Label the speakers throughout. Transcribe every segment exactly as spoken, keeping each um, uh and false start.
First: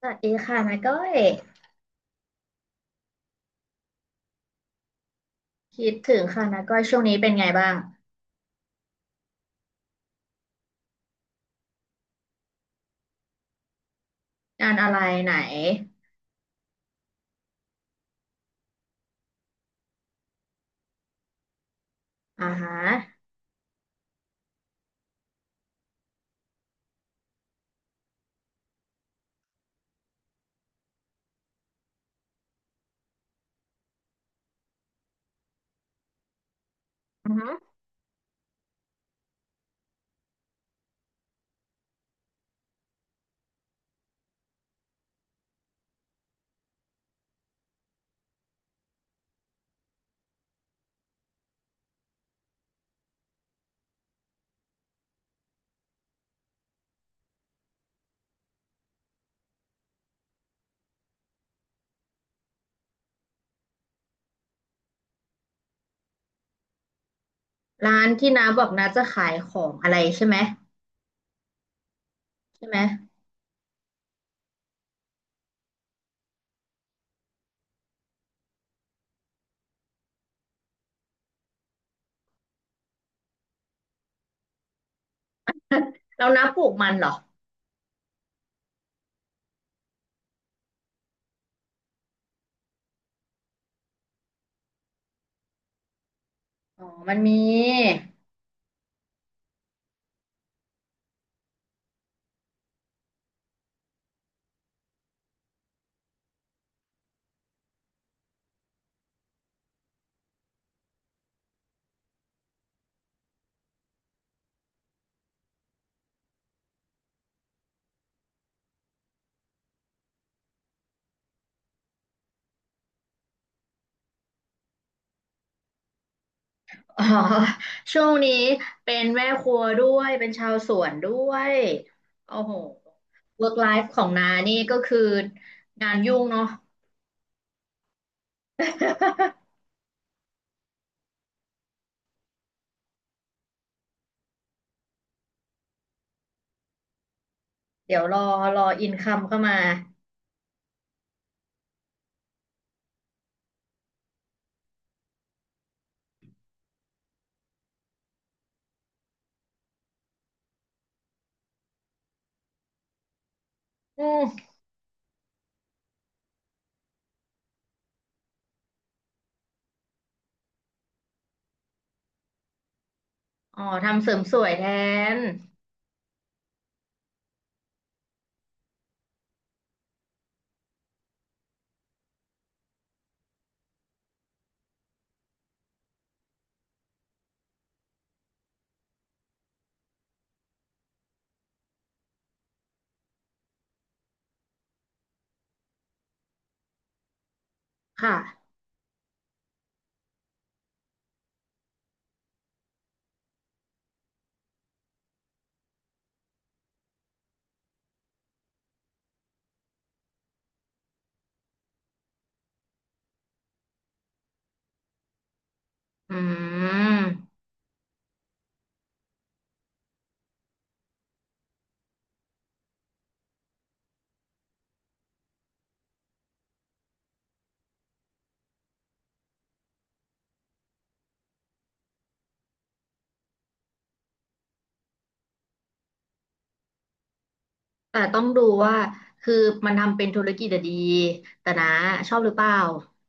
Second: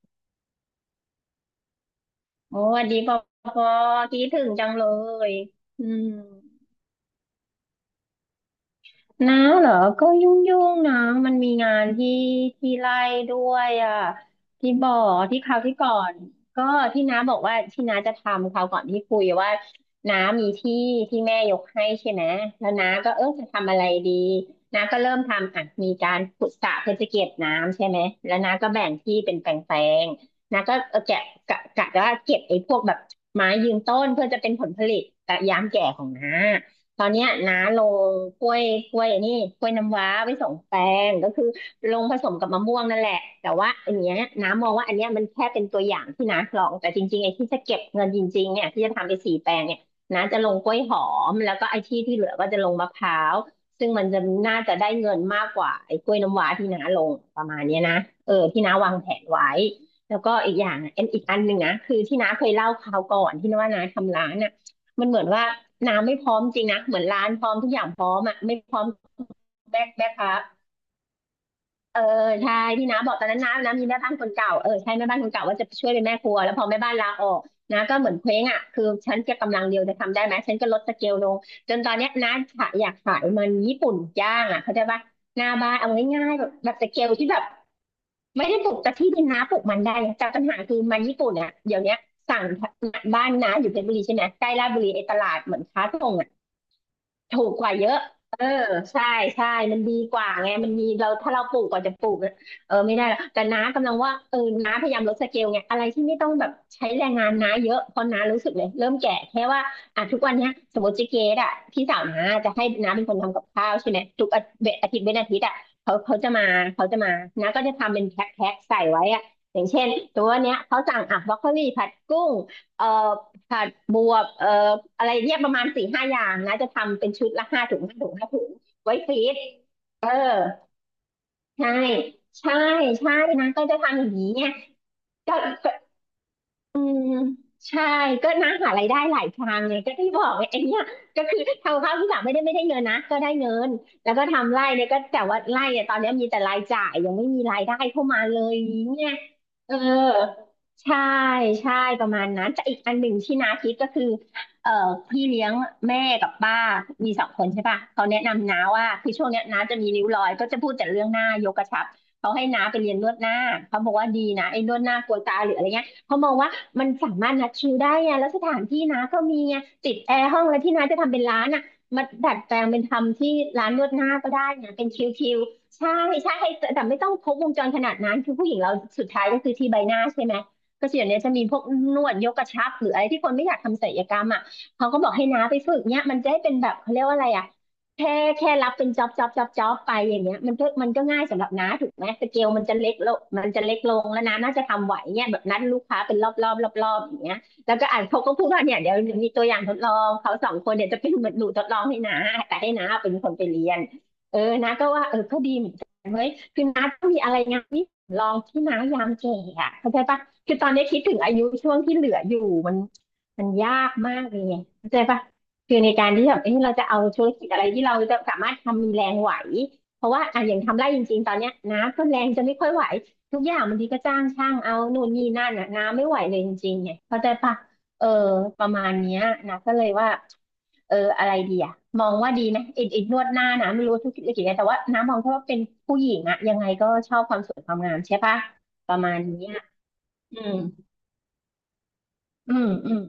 Speaker 1: สวัสดีค่ะนาก้อย
Speaker 2: โอ้ดีพอพอคิดถึงจังเลยอื
Speaker 1: คิด
Speaker 2: ม
Speaker 1: ถึงค่ะนาก้อยช่วงนี้เป็นไงบ้าง
Speaker 2: นาเหรอก็ยุ่งยุ่งนะมันมีงานที่ที่ไล่ด้วยอ่ะ
Speaker 1: งา
Speaker 2: ที่
Speaker 1: น
Speaker 2: บ
Speaker 1: อะ
Speaker 2: อ
Speaker 1: ไร
Speaker 2: ก
Speaker 1: ไหน
Speaker 2: ที่คราวที่ก่อนก็ที่น้าบอกว่าที่น้าจะทำคราวก่อนที่คุยว่าน้ามีที่ที่แม่ยกให้ใช่ไหม
Speaker 1: อ่า
Speaker 2: แล้ว
Speaker 1: ฮะ
Speaker 2: น้าก็เออจะทำอะไรดีน้าก็เริ่มทำอ่ะมีการขุดสระเพื่อจะเก็บน้ำใช่ไหมแล้วน้าก็แบ่งที่เป็นแปลงๆ น้าก็เออแกะกะกะว่าเก็บไอ้พวกแบบไม้ยืนต้นเพื่อจะเป็นผลผลิตแต่ยามแก่ของน้า ตอนเนี้ย
Speaker 1: อือฮึ
Speaker 2: น้าลงกล้วยกล้วยอันนี่กล้วยน้ำว้าไปสองแปลงก็คือลงผสมกับมะม่วงนั่นแหละแต่ว่าอันเนี้ยน้ามองว่าอันเนี้ยมันแค่เป็นตัวอย่างที่น้าลองแต่จริงๆไอ้ที่จะเก็บเงินจริงๆเนี่ยที่จะทำไปสี่แปลงเนี่ยน้าจะลงกล้วยหอมแล้วก็ไอ้ที่ที่เหลือก็จะลงมะพร้าวซึ่งมันจะน่าจะได้เงินมากกว่าไอ้กล้วยน้ำว้าที่น้าลงประมาณเนี้ยนะเออที่น้าวางแผนไว้แล้วก็อีกอย่างอะเอ็นอีกอันหนึ่งนะคือที่น้าเคยเล่าคราวก่อนที่น้าว่าน้าทำร้านอ่ะมันเหมือนว่า น้ำไม่พร้อมจริงนะเหมือนร้านพร้อมทุกอย่างพ
Speaker 1: ร้า
Speaker 2: ร้
Speaker 1: น
Speaker 2: อม
Speaker 1: ที่
Speaker 2: อ่ะ
Speaker 1: น้า
Speaker 2: ไม่
Speaker 1: บอก
Speaker 2: พร้อ
Speaker 1: น้า
Speaker 2: ม
Speaker 1: จะขายของ
Speaker 2: แม่
Speaker 1: อะไร
Speaker 2: แม่
Speaker 1: ใช่
Speaker 2: ค้า
Speaker 1: ไหม
Speaker 2: เออใช่
Speaker 1: ใช่ไหม
Speaker 2: ที่น้าบอกตอนนั้นน้าน้ามีแม่บ้านคนเก่าเออใช่แม่บ้านคนเก่าว่าจะช่วยเป็นแม่ครัวแล้วพอแม่บ้านลาออกนาก็เหมือนเคว้งอ่ะคือฉันจะกำลังเดียวจะทำได้ไหมฉันก็ลดสเกลลงจนตอนเนี้ยน้าขายอยากขายมันญี่ปุ่นย่างอ่ะเข้าใจปะหน้าบ้านเอา
Speaker 1: แล้
Speaker 2: ง่า
Speaker 1: ว
Speaker 2: ยๆ
Speaker 1: น้า
Speaker 2: แบบ
Speaker 1: ปลู
Speaker 2: แบ
Speaker 1: ก
Speaker 2: บส
Speaker 1: มัน
Speaker 2: เก
Speaker 1: เหร
Speaker 2: ล
Speaker 1: อ
Speaker 2: ที่แบบไม่ได้ปลูกแต่ที่ดินน้าปลูกมันได้นะแต่ปัญหาคือมันญี่ปุ่นอ่ะเดี๋ยวเนี้ยสั่งบ้านน้าอยู่เพชรบุรีใช่ไหมใกล้ลาดบุรีไอ้ตลาดเหมือนค้าส่งอะ
Speaker 1: อ๋อมันมี
Speaker 2: ถูกกว่าเยอะเออใช่ใช่มันดีกว่าไง มันมีเราถ้าเราปลูกกว่าจะปลูกอะเออไม่ได้หรอกแต่น้ากำลังว่าเออน้าพยายามลดสเกลไง อะไรที่ไม่ต้องแบบใช้แรงงานน้าเยอะเพราะน้ารู้สึกเลยเริ่มแก่แค่ว่าอ่ะทุกวันเนี้ยสมมติเจ๊เกดอะพี่สาวน้าจะให้น้าเป็นคนทำกับข้าวใช่ไหมทุกอาทิตย์อาทิตย์เว้นอาทิตย์อะเขาเขาจะมาเขาจะมา น้าก็จะทำเป็นแพ็คแพ็คใส่ไว้อะอย่างเช่นตัวเนี้ยเขาสั่งอ่ะบรอกโคลีผัดกุ้งเอ่อ ผัดบวบเอ่ออะไรเนี่ยประมาณสี่ห้าอย่างนะจะทำ
Speaker 1: อ๋อ
Speaker 2: เป็นชุดละห้าถุงห้า
Speaker 1: ช่ว
Speaker 2: ถุง
Speaker 1: ง
Speaker 2: ห้า
Speaker 1: นี้
Speaker 2: ถุง
Speaker 1: เป็
Speaker 2: ไว้
Speaker 1: น
Speaker 2: ฟรี
Speaker 1: แม่
Speaker 2: ซ
Speaker 1: ครัวด้ว
Speaker 2: เอ
Speaker 1: ย
Speaker 2: อ
Speaker 1: เป็นชาวสวนด้วย
Speaker 2: ใช่
Speaker 1: โอ้
Speaker 2: ใช่
Speaker 1: โห
Speaker 2: ใช่นะ
Speaker 1: work
Speaker 2: ก็จะ
Speaker 1: life ข
Speaker 2: ทำอ
Speaker 1: อง
Speaker 2: ย่าง
Speaker 1: น้า
Speaker 2: นี้เนี่ย
Speaker 1: นี่ก็คือ
Speaker 2: ก็
Speaker 1: งานยุ่งเนาะ
Speaker 2: อืมใช่ก็นะหารายได้หลายทางไงก็ที่บอกไงไอ้เนี่ยก็คือทำข้าวที่แบบไม่ได้ไม่ได้เงินนะก็ได้เงินแล้วก็ทำไร่เนี่ยก็แต่ว่าไร่เนี่ยตอนเนี้ยมีแต่รายจ่ายยังไม่มีรายได้
Speaker 1: เดี๋ย
Speaker 2: เข้า
Speaker 1: วร
Speaker 2: มา
Speaker 1: อ
Speaker 2: เลย
Speaker 1: รออิน
Speaker 2: เนี่
Speaker 1: คั
Speaker 2: ย
Speaker 1: มเข้ามา
Speaker 2: เออใช่ใช่ประมาณนั้นแต่อีกอันหนึ่งที่น้าคิดก็คือเอ่อพี่เลี้ยงแม่กับป้ามีสองคนใช่ป่ะเขาแนะนำน้าว่าคือช่วงเนี้ยน้าจะมีริ้วรอยก็จะพูดแต่เรื่องหน้ายกกระชับเขาให้น้าไปเรียนนวดหน้าเขาบอก
Speaker 1: อื
Speaker 2: ว่าดี
Speaker 1: ม
Speaker 2: นะไอ้นวดหน้ากลัวตาหรืออะไรเงี้ยเขามองว่า มันสามารถนัดคิวได้ไงแล้วสถานที่นะก็มีไงติดแอร์ห้องแล้วที่น้าจะทำเป็นร้านอ่ะมาดัดแปลงเป็นทำที่
Speaker 1: อ๋อ
Speaker 2: ร้านนวดห
Speaker 1: ทำเส
Speaker 2: น้า
Speaker 1: ริม
Speaker 2: ก็
Speaker 1: ส
Speaker 2: ได้
Speaker 1: วยแท
Speaker 2: ไงเป็นค
Speaker 1: น
Speaker 2: ิวๆใช่ใช่แต่แต่ไม่ต้องครบวงจรขนาดนั้นคือผู้หญิงเราสุดท้ายก็คือที่ใบหน้าใช่ไหมก็ส่วนเนี้ยจะมีพวกนวดยกกระชับหรืออะไรที่คนไม่อยากทำศัลยกรรมอ่ะเขาก็บอกให้น้าไปฝึกเนี้ยมันจะให้เป็นแบบเขาเรียกว่าอะไรอ่ะ แค่แค่รับเป็นจ็อบจ็อบจ็อบจ็อบไปอย่างเงี้ยมันก็มันก็ง่ายสำหรับน้าถูกไหมสเกลมันจะเล็กลงมันจะเล็กลงแล้วน้าน่าจะทำไหวเนี่ยแบบนัดลูกค้าเป็นรอบรอบรอบรอบอย่างเงี้ยแล้วก็อ่านเขาก็พู
Speaker 1: ค่ะ
Speaker 2: ดว่าเนี่ยเดี๋ยวมีตัวอย่างทดลองเขาสองคนเนี่ยจะเป็นเหมือนหนูทดลองให้น้าแต่ให้น้าเป็นคนไปเรียนเออน้าก็ว่าเออก็ดีเหมือนกันเว้ยคือน้าต้องมีอะไรงานที่ลองที่น้ายามแก่อะเข้าใจปะคือตอนนี้คิดถึงอายุช่วงที่เหลืออยู่มันมันยากมากเลยเข้าใจปะ คือในการ
Speaker 1: อื
Speaker 2: ที่แบบเอ้ยเราจะเอาธุร
Speaker 1: ม
Speaker 2: กิจอะไรที่เราจะสามารถทำมีแรงไหวเพราะว่าอ่ะอย่างทำไร่จริงๆตอนเนี้ยน้ำก็แรงจะไม่ค่อยไหวทุกอย่างบางทีก็จ้างช่าง เอานู่นนี่นั่นอ่ะน้ำไม่ไหวเลยจริงๆไงเข้าใจปะเออประมาณเนี้ยนะก็เลยว่าเอออะไรดีอ่ะมองว่าดีนะไอ้ไอ้นวดหน้านะไม่รู้ธุรกิจอะไรแต่ว่าน้ำมองแค่ว่าเป็นผู้หญิงอ่ะยังไงก็ชอบความสวยความงา
Speaker 1: แต่
Speaker 2: มใช่
Speaker 1: ต้อง
Speaker 2: ปะ
Speaker 1: ดูว่า
Speaker 2: ประมาณ
Speaker 1: คือ
Speaker 2: เนี้ย
Speaker 1: มันทำเป็นธุร
Speaker 2: อื
Speaker 1: กิจ
Speaker 2: ม
Speaker 1: อะดีแต่นะชอบหรือเปล่า
Speaker 2: อืมอืม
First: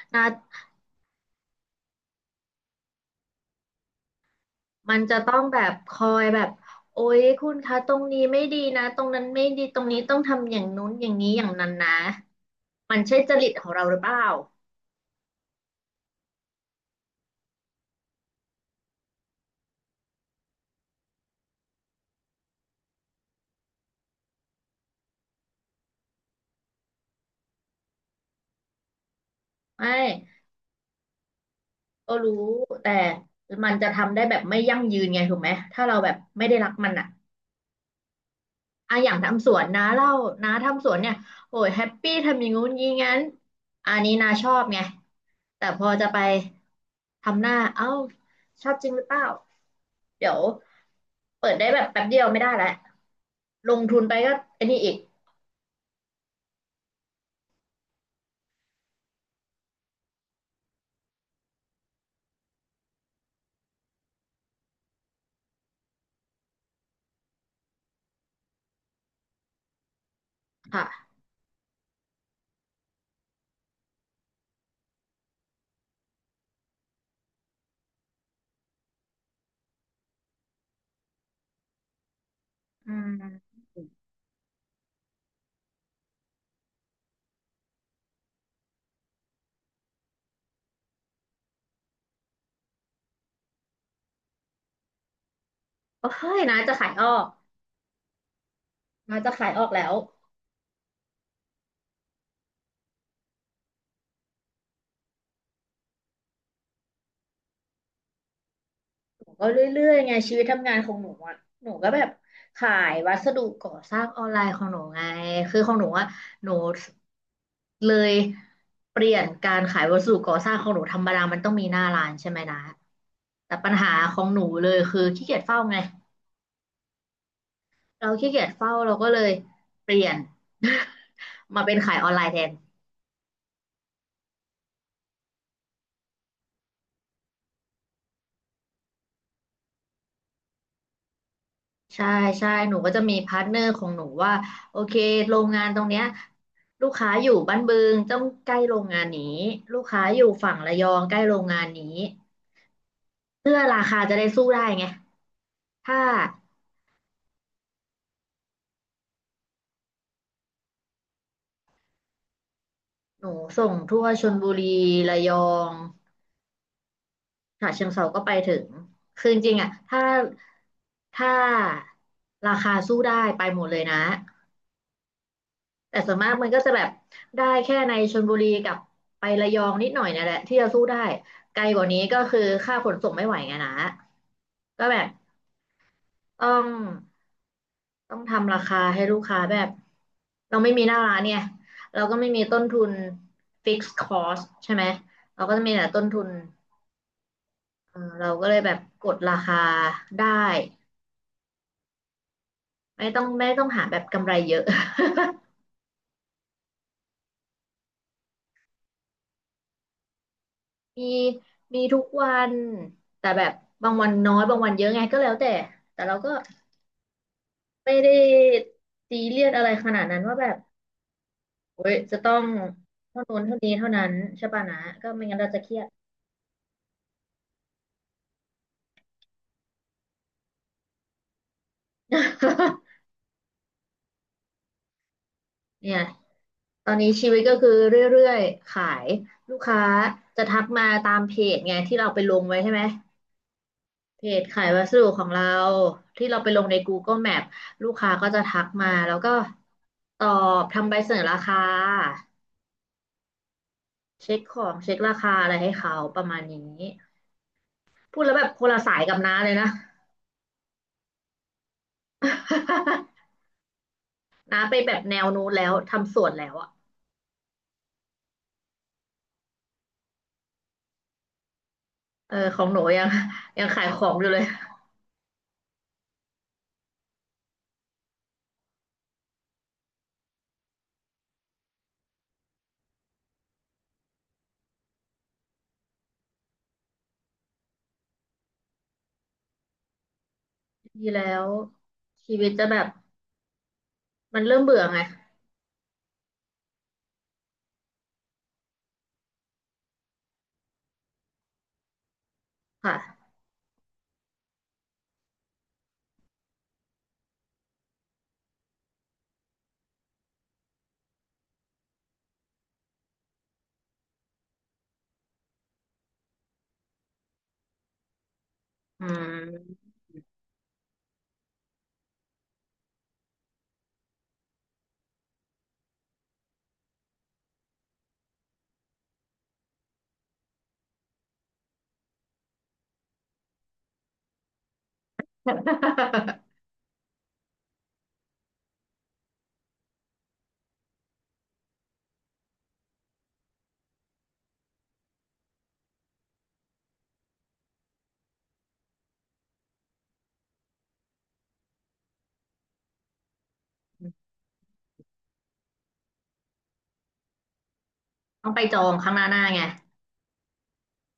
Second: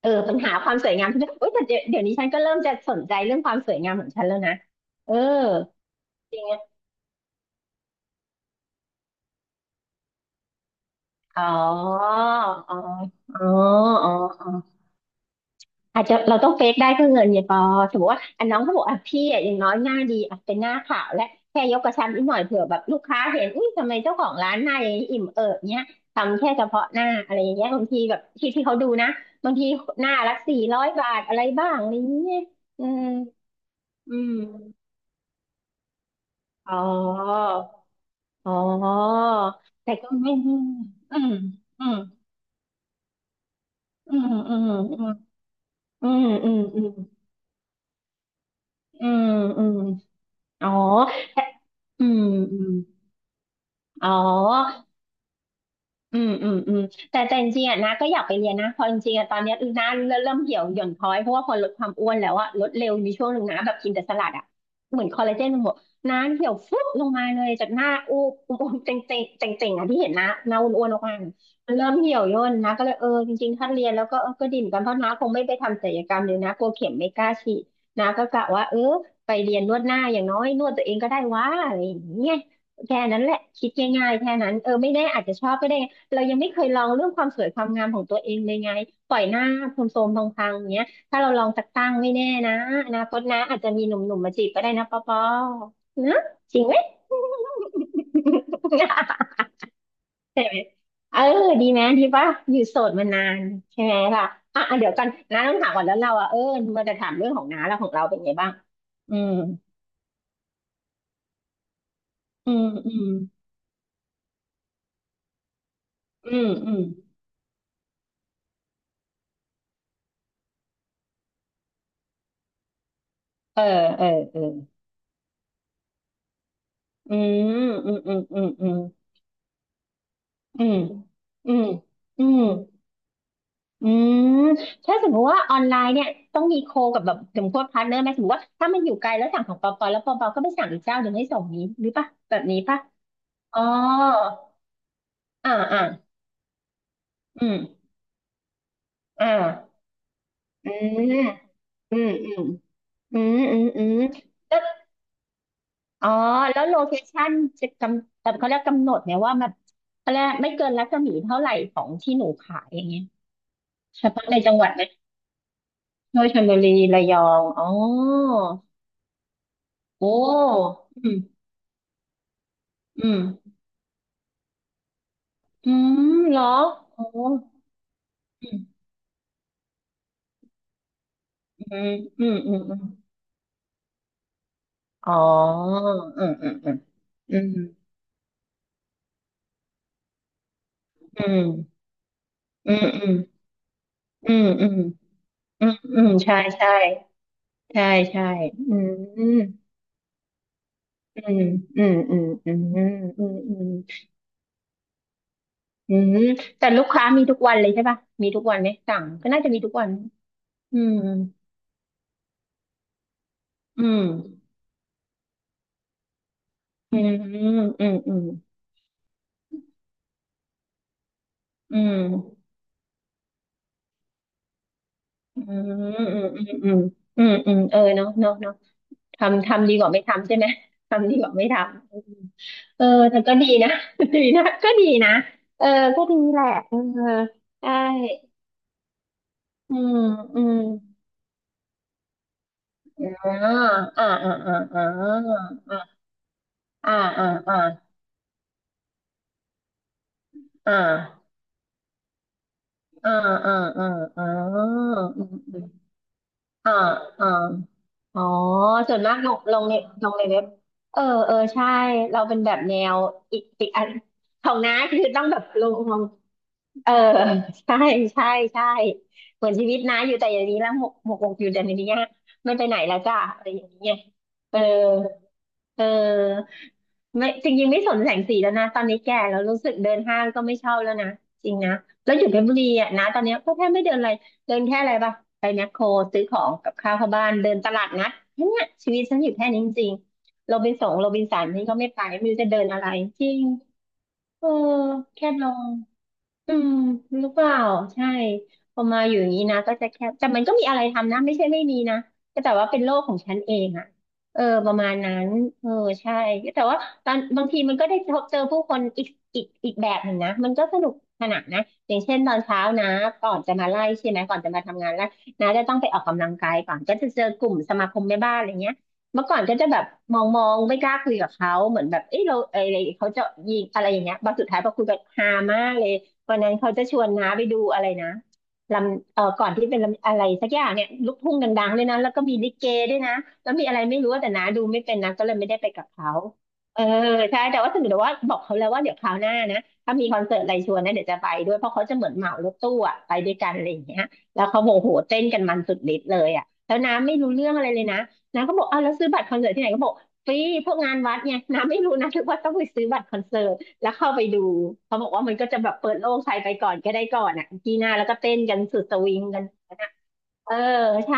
Speaker 2: เออ
Speaker 1: นะ
Speaker 2: ปัญหาความสวยงามเอ้ยแต่เดี๋ยวเดี๋ยวนี้ฉันก็เริ่มจะสนใจเรื่องความสวยงามของฉันแล้วนะ
Speaker 1: มัน
Speaker 2: เออ
Speaker 1: จะต้องแบบคอย
Speaker 2: จ
Speaker 1: แบ
Speaker 2: ริง
Speaker 1: บ
Speaker 2: อะ
Speaker 1: โอ๊ยคุณคะตรงนี้ไม่ดีนะตรงนั้นไม่ดีตรงนี้ต้องทำอย่างนู้นอย่างนี้อ
Speaker 2: อ๋อ
Speaker 1: ย่างนั้นนะ
Speaker 2: อ๋ออ๋อ
Speaker 1: มันใช่จ
Speaker 2: อ๋อ
Speaker 1: ริตของเราหรือเปล่า
Speaker 2: อ๋ออาจจะเราต้องเฟกได้เพื่อเงินเนี่ยปอสมมติว่าอันน้องเขาบอกอ่ะพี่อ่ะอย่างน้อยหน้าดีอ่ะเป็นหน้าขาวและแค่ยกกระชับนิดหน่อยเผื่อแบบลูกค้าเห็นอุ้ยทำไมเจ้าของร้านหน้าอย่างนี้อิ่มเอิบเนี้ยทำแค่เฉพาะหน้าอะไรอย่างเงี้ยบางทีแบบที่ที่เขาดูนะบางที
Speaker 1: ไม่
Speaker 2: หน้าละสี่ร้อยบาทอะไรบ้างอะไรอย่าง
Speaker 1: ก็รู้
Speaker 2: เงี้ยอื
Speaker 1: แต่
Speaker 2: ม
Speaker 1: มันจะ
Speaker 2: อื
Speaker 1: ทำได้แบ
Speaker 2: ม
Speaker 1: บไม่ยั่งยืนไงถูกไหมถ้าเราแบบไม่ได้รัก
Speaker 2: อ๋อ
Speaker 1: มันอะ
Speaker 2: อ๋อ
Speaker 1: อ่ะอย่างทำสวนนะ
Speaker 2: แต่
Speaker 1: เล่า
Speaker 2: ก็ไม่
Speaker 1: นะ
Speaker 2: อื
Speaker 1: ทำสวนเนี่ย
Speaker 2: ม
Speaker 1: โอ้ยแฮ
Speaker 2: อื
Speaker 1: ป
Speaker 2: ม
Speaker 1: ปี้ทำอย่างงู้นอย่างงี้งั้นอันนี้
Speaker 2: อื
Speaker 1: นา
Speaker 2: ม
Speaker 1: ชอ
Speaker 2: อื
Speaker 1: บไง
Speaker 2: ม
Speaker 1: แต่พอจะ
Speaker 2: อื
Speaker 1: ไป
Speaker 2: มอืมอืม
Speaker 1: ทำหน้าเอ้าชอบจริงหรื
Speaker 2: อื
Speaker 1: อเปล่า
Speaker 2: มอืมอืมอืม
Speaker 1: เดี๋ยว
Speaker 2: อ๋อแต่
Speaker 1: เปิดได้แบบแป๊
Speaker 2: อื
Speaker 1: บเดี
Speaker 2: ม
Speaker 1: ยวไม่ได้
Speaker 2: อื
Speaker 1: แล้ว
Speaker 2: ม
Speaker 1: ลงทุน
Speaker 2: อ๋
Speaker 1: ไป
Speaker 2: อ
Speaker 1: ก็ไอันนี้อีก
Speaker 2: อืมอืมอืมแต่แต่จริงๆอ่ะนะก็อยากไปเรียนนะเพอจริงๆอ่ะตอนเนี้ยอือนะเริ่มเริ่มเหี่ยวหย่อนคล้อยเพราะว่าพอลดความอ้วนแล้วอ่ะลดเร็วมีช่วงหนึ่งนะแบบกินแต่สลัดอ่ะเหมือนคอลลาเจนมันหมดนะเหี่ยวฟุบลงมาเลยจากหน้าอูบอูบเจ๋งเจ๋งเจ๋งเจ๋งๆอ่ะที่เห็นนะหน้าอ้วนๆออก
Speaker 1: ค่ะ
Speaker 2: มามันเริ่มเหี่ยวย่นนะก็เลยเออจริงๆถ้าเรียนแล้วก็เออก็ดิ่มอนกันเพราะน้าคงไม่ไปทำศัลยกรรมเลยนะกลัวเข็มไม่กล้าฉีดนะก็กะว่าเออไปเรียนนวดหน้าอย่างน้อยนวดตัวเองก็ได้วะอะไรอย่างเงี้ย
Speaker 1: อื
Speaker 2: แค่นั้นแหละ
Speaker 1: ม
Speaker 2: คิดง่ายๆแค่นั้นเออไม่แน่อาจจะชอบก็ได้ เรายังไม่เคยลองเรื่องความสวยความงามของตัวเองเลยไงปล่อยหน้าโทรมๆพังๆอย่างเงี้ยถ้าเราลองสักตั้งไม่แน่นะอนาคตนะอาจจะมีหนุ่มๆมาจีบก็ได้นะปอปอ
Speaker 1: โอ้
Speaker 2: นะ
Speaker 1: ย
Speaker 2: จ
Speaker 1: นา
Speaker 2: ริง
Speaker 1: จะ
Speaker 2: ไหม
Speaker 1: ขายออกนาจะ ขายออกแล้ว
Speaker 2: ใช่ไหมเออดีไหมดีป่ะอยู่โสดมานานใช่ไหมล่ะอ่ะอ่ะเดี๋ยวกันน้าต้องถามก่อนแล้วเราอ่ะเออมันจะถามเรื่องของน้าแล้วของเราเป็นไงบ้างอืม
Speaker 1: ก็เรื่อยๆไงชีวิตทำงานของหนูอ่ะหนูก็แบบ
Speaker 2: อืม
Speaker 1: ขา
Speaker 2: อื
Speaker 1: ย
Speaker 2: ม
Speaker 1: วัสดุก่อสร้างออนไลน์ของหนูไงคือของหนูอ่ะ
Speaker 2: อื
Speaker 1: ห
Speaker 2: ม
Speaker 1: นู
Speaker 2: อืม
Speaker 1: เลยเปลี่ยนการขายวัสดุก่อสร้างของหนูธรรมดามันต้องมีหน้าร้านใช่ไหมนะแต่
Speaker 2: เออ
Speaker 1: ปัญหา
Speaker 2: เออ
Speaker 1: ของห
Speaker 2: เออ
Speaker 1: นูเลยคือขี้เกียจเฝ้าไง
Speaker 2: อืมอืม
Speaker 1: เรา
Speaker 2: อืม
Speaker 1: ขี้
Speaker 2: อื
Speaker 1: เกีย
Speaker 2: ม
Speaker 1: จ
Speaker 2: อื
Speaker 1: เฝ้า
Speaker 2: ม
Speaker 1: เราก็เลยเปลี่ยน
Speaker 2: อืมอื
Speaker 1: มา
Speaker 2: ม
Speaker 1: เป็นขายออนไล
Speaker 2: อื
Speaker 1: น์แท
Speaker 2: ม
Speaker 1: น
Speaker 2: อืมถ้าสมมติว่าออนไลน์เนี่ยต้องมีโคกับแบบสมมติว่าพาร์ทเนอร์ไหมสมมติว่าถ้ามันอยู่ไกลแล้วสั่งของปอปอแล้วปอปอก็ไปสั่งอีกเจ้าหนึ่งให้ส่งนี้หรือ
Speaker 1: ใช่
Speaker 2: ปะแบบ
Speaker 1: ใช่
Speaker 2: นี้
Speaker 1: หนู
Speaker 2: ปะ
Speaker 1: ก็จะมีพาร์ทเน
Speaker 2: อ๋
Speaker 1: อ
Speaker 2: อ
Speaker 1: ร์ของหนูว่าโอเคโรง
Speaker 2: อ่า
Speaker 1: งานตร
Speaker 2: อ่า
Speaker 1: งเนี้ยลูกค้าอยู่
Speaker 2: อื
Speaker 1: บ้า
Speaker 2: ม
Speaker 1: นบึงต้องใกล้โรงงานนี้
Speaker 2: อ่
Speaker 1: ลู
Speaker 2: า
Speaker 1: กค้าอยู่ฝั่ง
Speaker 2: อื
Speaker 1: ระยองใกล้โรง
Speaker 2: ม
Speaker 1: งานนี้
Speaker 2: อืมอืมอืม
Speaker 1: เพื่
Speaker 2: อื
Speaker 1: อ
Speaker 2: มอื
Speaker 1: รา
Speaker 2: ม
Speaker 1: คาจะได้สู้
Speaker 2: แล้ว
Speaker 1: ได้ไงถ้า
Speaker 2: อ๋อแล้วโลเคชั่นจะกำแต่เขาเรียกกำหนดเนี่ยว่าแบบเขาเรียกไม่เกินรัศมีเท่าไหร่ของที่หนูขายอย่างเงี้ย
Speaker 1: หนูส่งทั่
Speaker 2: เฉ
Speaker 1: วช
Speaker 2: พาะ
Speaker 1: ล
Speaker 2: ใน
Speaker 1: บุ
Speaker 2: จังห
Speaker 1: รี
Speaker 2: วัดไหม
Speaker 1: ระยอง
Speaker 2: โดยชลบุรีระยองอ๋อ
Speaker 1: ฉะเชิงเทราก็ไปถึงคือจริงๆอ่ะถ้า
Speaker 2: โอ้อืม
Speaker 1: ถ้าราคาสู้
Speaker 2: อื
Speaker 1: ได้ไป
Speaker 2: ม
Speaker 1: หมดเลยนะ
Speaker 2: อื
Speaker 1: แต่ส่ว
Speaker 2: ม
Speaker 1: นมาก
Speaker 2: เหรอ
Speaker 1: มันก็จะแบบ
Speaker 2: โออ
Speaker 1: ได้แค่ในชลบุรี
Speaker 2: ื
Speaker 1: กับ
Speaker 2: ม
Speaker 1: ไประยองนิดหน่อยเนี่ยแหละที่จะสู้ได้ไกล
Speaker 2: อื
Speaker 1: กว่า
Speaker 2: ม
Speaker 1: นี้ก็
Speaker 2: อืม
Speaker 1: คือ
Speaker 2: อืมอ
Speaker 1: ค่าขน
Speaker 2: ม
Speaker 1: ส่งไม่ไหวไงนะก็แบบ
Speaker 2: อ๋ออืม
Speaker 1: ต้
Speaker 2: อื
Speaker 1: อ
Speaker 2: ม
Speaker 1: ง
Speaker 2: อืมอื
Speaker 1: ต้องทำราคาให้ลูกค้าแบบเราไม่มีหน้าร้านเนี่ย
Speaker 2: ม
Speaker 1: เราก็ไม่มีต้น
Speaker 2: อื
Speaker 1: ทุ
Speaker 2: ม
Speaker 1: น
Speaker 2: อืม
Speaker 1: fixed
Speaker 2: อื
Speaker 1: cost
Speaker 2: มอื
Speaker 1: ใช่
Speaker 2: ม
Speaker 1: ไหมเราก็จะ
Speaker 2: อื
Speaker 1: มี
Speaker 2: ม
Speaker 1: แต่
Speaker 2: อืมอื
Speaker 1: ต้น
Speaker 2: ม
Speaker 1: ทุน
Speaker 2: ใช่ใช่ใช่
Speaker 1: เออ
Speaker 2: ใช่
Speaker 1: เราก็เลยแบ
Speaker 2: อื
Speaker 1: บกดรา
Speaker 2: ม
Speaker 1: คาได้
Speaker 2: อืมอืมอืมอืมอืม
Speaker 1: ไม่ต้
Speaker 2: อื
Speaker 1: อง
Speaker 2: ม
Speaker 1: ไม่
Speaker 2: อื
Speaker 1: ต้อง
Speaker 2: ม
Speaker 1: หาแบบกำไรเยอะ
Speaker 2: อืมอืมแต่ลูกค้ามีทุกวันเลยใช่ป่ะมีทุกวันไหมสั่งก็น่าจะมีทุกวันอืม
Speaker 1: มีมีทุกวันแต่แบบ
Speaker 2: อื
Speaker 1: บาง
Speaker 2: ม
Speaker 1: วันน้อยบางวันเยอะไงก็แล้วแต่แต่เราก็
Speaker 2: อืมอืมอืม
Speaker 1: ไม่ได้
Speaker 2: อืม
Speaker 1: ซีเรียสอะไรขนาดนั้นว่าแบบ
Speaker 2: อื
Speaker 1: เว้ยจะต้อ
Speaker 2: ม
Speaker 1: งเท่านู้นเท่านี้เท่านั้นใช่ป่ะนะก็ไม่งั้น
Speaker 2: อื
Speaker 1: เรา
Speaker 2: ม
Speaker 1: จะเครียด
Speaker 2: อืมอืมอืมอืมอืมเออเนาะเนาะเนาะทำทำดีกว่าไม่ทำใช่ไหม ทำดีกว่าไม่ทำอืมเออ แต่ก็ดีนะ ดีนะก็ดีนะเออ
Speaker 1: เนี่ย
Speaker 2: ก็ดีแหละเออ
Speaker 1: ตอนนี้ชีวิตก็คือ
Speaker 2: ได้
Speaker 1: เรื่อยๆขายลูก
Speaker 2: อื
Speaker 1: ค้า
Speaker 2: มอื
Speaker 1: จะ
Speaker 2: ม
Speaker 1: ทักมาตามเพจไงที่เราไปลงไว้ใช่ไหม
Speaker 2: อ่าอ่า
Speaker 1: เพ
Speaker 2: อ่า
Speaker 1: จ
Speaker 2: อ่า
Speaker 1: ขาย
Speaker 2: อ่
Speaker 1: วัสดุของเรา
Speaker 2: า
Speaker 1: ที่เราไปลงใน
Speaker 2: อ่า
Speaker 1: Google
Speaker 2: อ่า
Speaker 1: Map ลแม
Speaker 2: อ่า
Speaker 1: พ
Speaker 2: อ่า
Speaker 1: ลูกค้าก็จะทักมาแล้วก็ตอบ
Speaker 2: อ่
Speaker 1: ทำใบเสนอ
Speaker 2: า
Speaker 1: ราคา
Speaker 2: อ่าอ่าอ่าอ่า
Speaker 1: เช็คของ
Speaker 2: อ่
Speaker 1: เช็คราคาอะไรให้เขาประมาณ
Speaker 2: าอ
Speaker 1: นี้
Speaker 2: ่า อ๋
Speaker 1: พู
Speaker 2: อ
Speaker 1: ดแล้วแบบคนละ
Speaker 2: ส่
Speaker 1: สา
Speaker 2: วน
Speaker 1: ย
Speaker 2: มา
Speaker 1: กั
Speaker 2: ก
Speaker 1: บ
Speaker 2: ล
Speaker 1: น้า
Speaker 2: ง
Speaker 1: เล
Speaker 2: ล
Speaker 1: ย
Speaker 2: ง
Speaker 1: นะ
Speaker 2: ในลงในเว็บเออเออใช่เราเป็นแบบแนวอีกอีกอันขอ ง
Speaker 1: น้า
Speaker 2: น้า
Speaker 1: ไปแบ
Speaker 2: คือ
Speaker 1: บแน
Speaker 2: ต้อง
Speaker 1: ว
Speaker 2: แบบ
Speaker 1: นู้น
Speaker 2: ล
Speaker 1: แล้ว
Speaker 2: งลง
Speaker 1: ทำสวนแล้วอ่ะ
Speaker 2: เออใช่ใช่ใช่เหมือนชีวิตน้าอยู่แต่อย่างนี้แล้วหมกหมกหมกอยู่แต่ในนี้
Speaker 1: เออ
Speaker 2: ไม่
Speaker 1: ข
Speaker 2: ไป
Speaker 1: อง
Speaker 2: ไห
Speaker 1: ห
Speaker 2: น
Speaker 1: นู
Speaker 2: แล้ว
Speaker 1: ยัง
Speaker 2: จ้ะอะไร อ
Speaker 1: ยั
Speaker 2: ย่า
Speaker 1: ง
Speaker 2: ง
Speaker 1: ขาย
Speaker 2: เงี้ย
Speaker 1: ของอยู่เลย
Speaker 2: เออเออ ไม่จริงๆไม่สนแสงสีแล้วนะตอนนี้แก่แล้วรู้สึกเดินห้างก็ไม่ชอบแล้วนะจริงนะแล้วอยู่เพชรบุรีอ่ะนะตอนเนี้ยก็แทบไม่เดินอะไรเดินแค่อะไรปะไปแมคโครซื้อของกับข้าวเข้าบ้านเดินตลาดนัดแค่เนี้ยชีวิตฉันอยู่แค่นี้จริงๆโรบินสง
Speaker 1: ดี
Speaker 2: โรบิ
Speaker 1: แล้
Speaker 2: นสัน
Speaker 1: ว
Speaker 2: นี่ก็ไม่ไปไม่
Speaker 1: ชี
Speaker 2: รู้
Speaker 1: วิ
Speaker 2: จะ
Speaker 1: ต
Speaker 2: เดิ
Speaker 1: จะ
Speaker 2: น
Speaker 1: แบ
Speaker 2: อะ
Speaker 1: บ
Speaker 2: ไรจริง
Speaker 1: มัน
Speaker 2: เออ
Speaker 1: เริ่มเบื่อไง
Speaker 2: แค่ลง อืมหรือเปล่าใช่พอมาอยู่อย่างนี้นะก็จะแค่แต่มันก็มีอะไรทำนะไม่ใช่ไม่มีนะก็แต่ว่าเป็นโลกของ
Speaker 1: ค่ะ
Speaker 2: ฉันเองอ่ะเออประมาณนั้นเออใช่แต่ว่าตอนบางทีมันก็ได้พบเจอผู้คนอีกอีกอีกแบบหนึ่งนะมันก็สนุกขนานนะอย่างเช่นตอนเช้านะก่อนจะมาไล่ใช่ไหมก่อนจะมาทำงานแล้วนะจะต้องไปออกกำลังกายก่อนก็จะเจอกลุ่มสมาคมแม่บ้านอะไรเงี้ย
Speaker 1: อื
Speaker 2: เมื่อก่อนก็จะแบบ
Speaker 1: ม
Speaker 2: มองมองไม่กล้าคุยกับเขาเหมือนแบบเอ้ยเราเอ้ยอะไรเขาจะยิงอะไรอย่างเงี้ยบางสุดท้ายพอคุยกันฮามากเลย วันนั้นเขาจะชวนน้าไปดูอะไรนะลำเออก่อนที่เป็นลำอะไรสักอย่างเนี่ยลูกทุ่งดังๆด้วยนะแล้วก็มีลิเกด้วยนะแล้วมีอะไรไม่รู้แต่น้าดูไม่เป็นนะก็เลยไม่ได้ไปกับเขา เออใช่แต่ว่าถึงแต่ว่าบอกเขาแล้วว่าเดี๋ยวคราวหน้านะถ้ามีคอนเสิร์ตอะไรชวนนะเดี๋ยวจะไปด้วยเพราะเขาจะเหมือนเหมารถตู้อะไปด้วยกันอะไรอย่างเงี้ยแล้วเขาบอกโหเต้นกันมันสุดฤทธิ์เลยอะแล้วน้าไม่รู้เรื่องอะไรเลยนะน้าก็บอกอ้าวแล้วซื้อบัตรคอนเสิร์ตที่ไหนก็บอกฟรีพวกงานวัดไงน้าไม่รู้นะถือว่าต้องไปซื้อบัตรคอนเสิร์ต แล้วเข้าไปดูเขาบอกว่ามันก็จะแบบเปิดโล่งใครไปก่อนก็ได้ก่อนอ่ะกีหน่าแล้วก็เต้น
Speaker 1: ต้อง
Speaker 2: กัน
Speaker 1: ไปจ
Speaker 2: สุ
Speaker 1: อ
Speaker 2: ด
Speaker 1: ง
Speaker 2: ส
Speaker 1: ข้า
Speaker 2: วิ
Speaker 1: งห
Speaker 2: ง
Speaker 1: น้าห
Speaker 2: กั
Speaker 1: น้า
Speaker 2: น
Speaker 1: ไง
Speaker 2: เออใช่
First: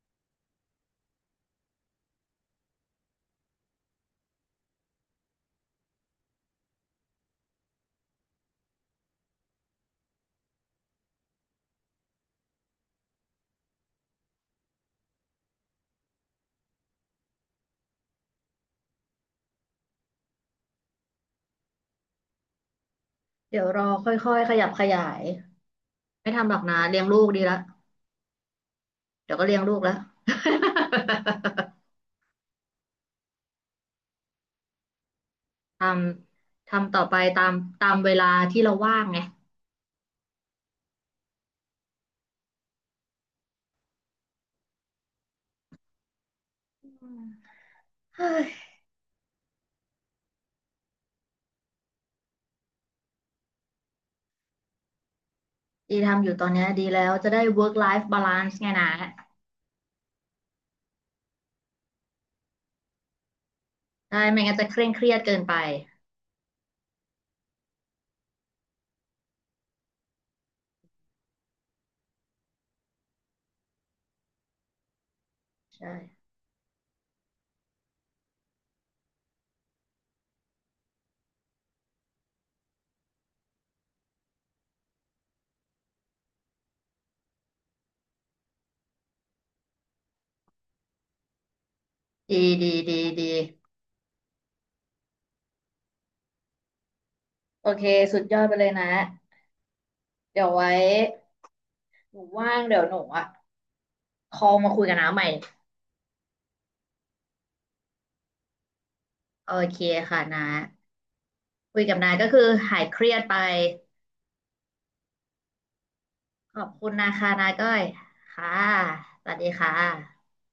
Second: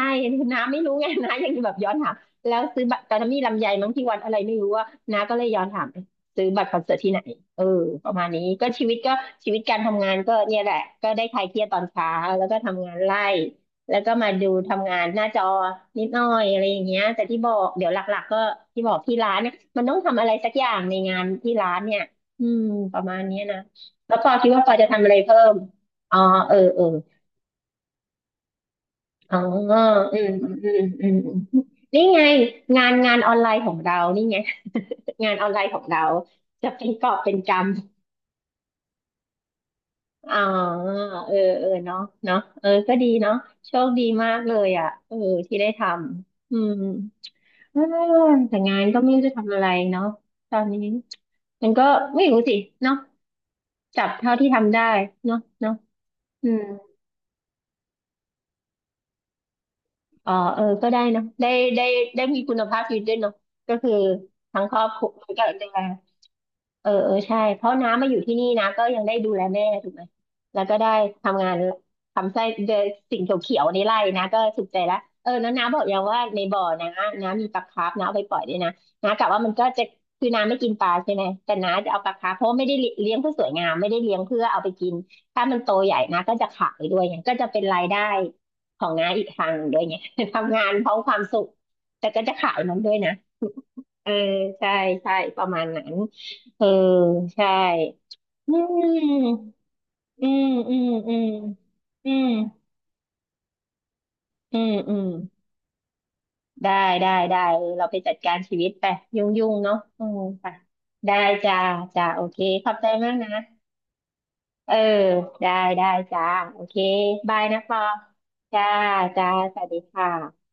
Speaker 2: น้าไม่รู้ไงน้ายังแบบย้อนถามแล้วซื้อบัตรตอนนั้นมีลำไยมั้งที่วันอะไรไม่รู้ว่าน้าก็เลยย้อนถามซื้อบัตรคอนเสิร์ตที่ไหนเออประมาณนี้ก็ชีวิตก็ชีวิตการทำงานก็เนี่ยแหละก็ได้คลายเครียดตอนเช้าแล้วก็ทำงานไล่แล้วก็มาดูทำงานหน้าจอนิดหน่อยอะไรอย่างเงี้ยแต่ที่บอกเดี๋ยวหลักๆก็ที่บอกที่ร้านเนี่ยมันต้องทำอะไรสักอย่างในงานที่ร้านเนี่ยอืมประมาณเนี้ยนะ
Speaker 1: เดี๋ยวรอค
Speaker 2: แล้วป
Speaker 1: ่
Speaker 2: อ
Speaker 1: อย
Speaker 2: คิ
Speaker 1: ๆข
Speaker 2: ดว่า
Speaker 1: ยั
Speaker 2: ป
Speaker 1: บ
Speaker 2: อ
Speaker 1: ข
Speaker 2: จะทำ
Speaker 1: ยา
Speaker 2: อะไร
Speaker 1: ย
Speaker 2: เพิ่มอ๋อ
Speaker 1: ไม่ทำห
Speaker 2: เอ
Speaker 1: ร
Speaker 2: อ
Speaker 1: อกนะ
Speaker 2: เออ
Speaker 1: เลี้ยงลูกดีละเดี๋ย
Speaker 2: อ๋อ
Speaker 1: วก็เลี้ยงลูกแล้ว
Speaker 2: อืมอืมอืมอืมอืม นี่ไงงานงานออนไลน์ของเรานี่ไงงานออนไลน์ขอ
Speaker 1: ท
Speaker 2: งเราจะ
Speaker 1: ำ
Speaker 2: เป็น
Speaker 1: ทำต่อ
Speaker 2: กอ
Speaker 1: ไป
Speaker 2: บเป็น
Speaker 1: ตาม
Speaker 2: กำ
Speaker 1: ตามเวลาที่เราว่างไง
Speaker 2: อ๋อเออเออเนาะเนาะเออก็ดีเนาะโชคดีมากเลยอ่ะเออที่ได้ทำอืม
Speaker 1: อืม
Speaker 2: เออ
Speaker 1: เฮ้ย
Speaker 2: แต่งานก็ไม่รู้จะทำอะไรเนาะตอนนี้มันก็ไม่รู้สิเนาะจับเท่าที่ทำได้เนาะเนาะ
Speaker 1: ดีทำอยู่ตอ
Speaker 2: อื
Speaker 1: น
Speaker 2: ม
Speaker 1: เนี้ยดีแล้วจะได้ work life balance ไงนะ
Speaker 2: อ๋อเออก็ได้เนอะได้ได้ได้มีคุณภาพชีวิตด้วยเนาะก็คือ
Speaker 1: ใช่ไม่งั้น
Speaker 2: ทั้
Speaker 1: จะ
Speaker 2: งค
Speaker 1: เค
Speaker 2: รอ
Speaker 1: ร่
Speaker 2: บ
Speaker 1: ง
Speaker 2: ค
Speaker 1: เค
Speaker 2: รั
Speaker 1: รี
Speaker 2: ว
Speaker 1: ยด
Speaker 2: มั
Speaker 1: เกิ
Speaker 2: น
Speaker 1: น
Speaker 2: ก็
Speaker 1: ไป
Speaker 2: ดูแลเออเออใช่ เพราะน้ามาอยู่ที่นี่นะก็ยังได้ดูแลแม่ถูกไหมแล้วก็ได้ทำงานทำไส้เดนสิ่งเขียวๆในไร่นะก็สุขใจละเออแล้วน้าบ
Speaker 1: ใ
Speaker 2: อกยังว่า
Speaker 1: ช่
Speaker 2: ในบ่อนะน้ามีปลาคาร์ฟน้าเอาไปปล่อยด้วยนะ น้ากะว่ามันก็จะคือน้าไม่กินปลาใช่ไหม แต่น้าจะเอาปลาคาร์ฟเพราะว่าไม่ได้เลี้ยงเพื่อสวยงามไม่ได้เลี้ยงเพื่อเอาไปกินถ้ามันโตใหญ่นะก็จะขายด้วยไงก็จะเป็นรายได้ ของน้าอีกทางหนึ่งด้วยไง ทำงานเพราะความสุข แต่ก็จะ
Speaker 1: ดี
Speaker 2: ขาย
Speaker 1: ดี
Speaker 2: มันด้วย
Speaker 1: ดี
Speaker 2: นะ
Speaker 1: ดี
Speaker 2: เออใช่ใช่ประมาณนั้นเออใช่
Speaker 1: โอเคสุดยอดไป
Speaker 2: อื
Speaker 1: เลยนะ
Speaker 2: มอื
Speaker 1: เดี๋
Speaker 2: ม
Speaker 1: ยวไว้
Speaker 2: อืมอืมอื
Speaker 1: หนู
Speaker 2: ม
Speaker 1: ว่างเดี๋ยวหนูอ่ะคอล
Speaker 2: อื
Speaker 1: มา
Speaker 2: ม
Speaker 1: คุย
Speaker 2: อื
Speaker 1: กับ
Speaker 2: ม
Speaker 1: น้าใหม่
Speaker 2: ได้ได้ได้เออเราไปจัดการชีวิตไปยุ่งยุ่
Speaker 1: โอ
Speaker 2: งเนาะ
Speaker 1: เค
Speaker 2: อืม
Speaker 1: ค่ะนะ
Speaker 2: ไปได้จ้า
Speaker 1: คุยกับ
Speaker 2: จ้า
Speaker 1: นาย
Speaker 2: โอ
Speaker 1: ก็
Speaker 2: เค
Speaker 1: คือ
Speaker 2: ขอบ
Speaker 1: หาย
Speaker 2: ใจ
Speaker 1: เครี
Speaker 2: มาก
Speaker 1: ยด
Speaker 2: นะ
Speaker 1: ไป
Speaker 2: เออได้ได้จ้า
Speaker 1: ข
Speaker 2: โอ
Speaker 1: อบ
Speaker 2: เค
Speaker 1: คุณนะคะ
Speaker 2: บาย
Speaker 1: นา
Speaker 2: นะ
Speaker 1: ก้อ
Speaker 2: ปอ
Speaker 1: ยค่ะ
Speaker 2: จ้า
Speaker 1: ส
Speaker 2: จ้า
Speaker 1: วัสดี
Speaker 2: สวั
Speaker 1: ค่
Speaker 2: สดีค
Speaker 1: ะ
Speaker 2: ่ะ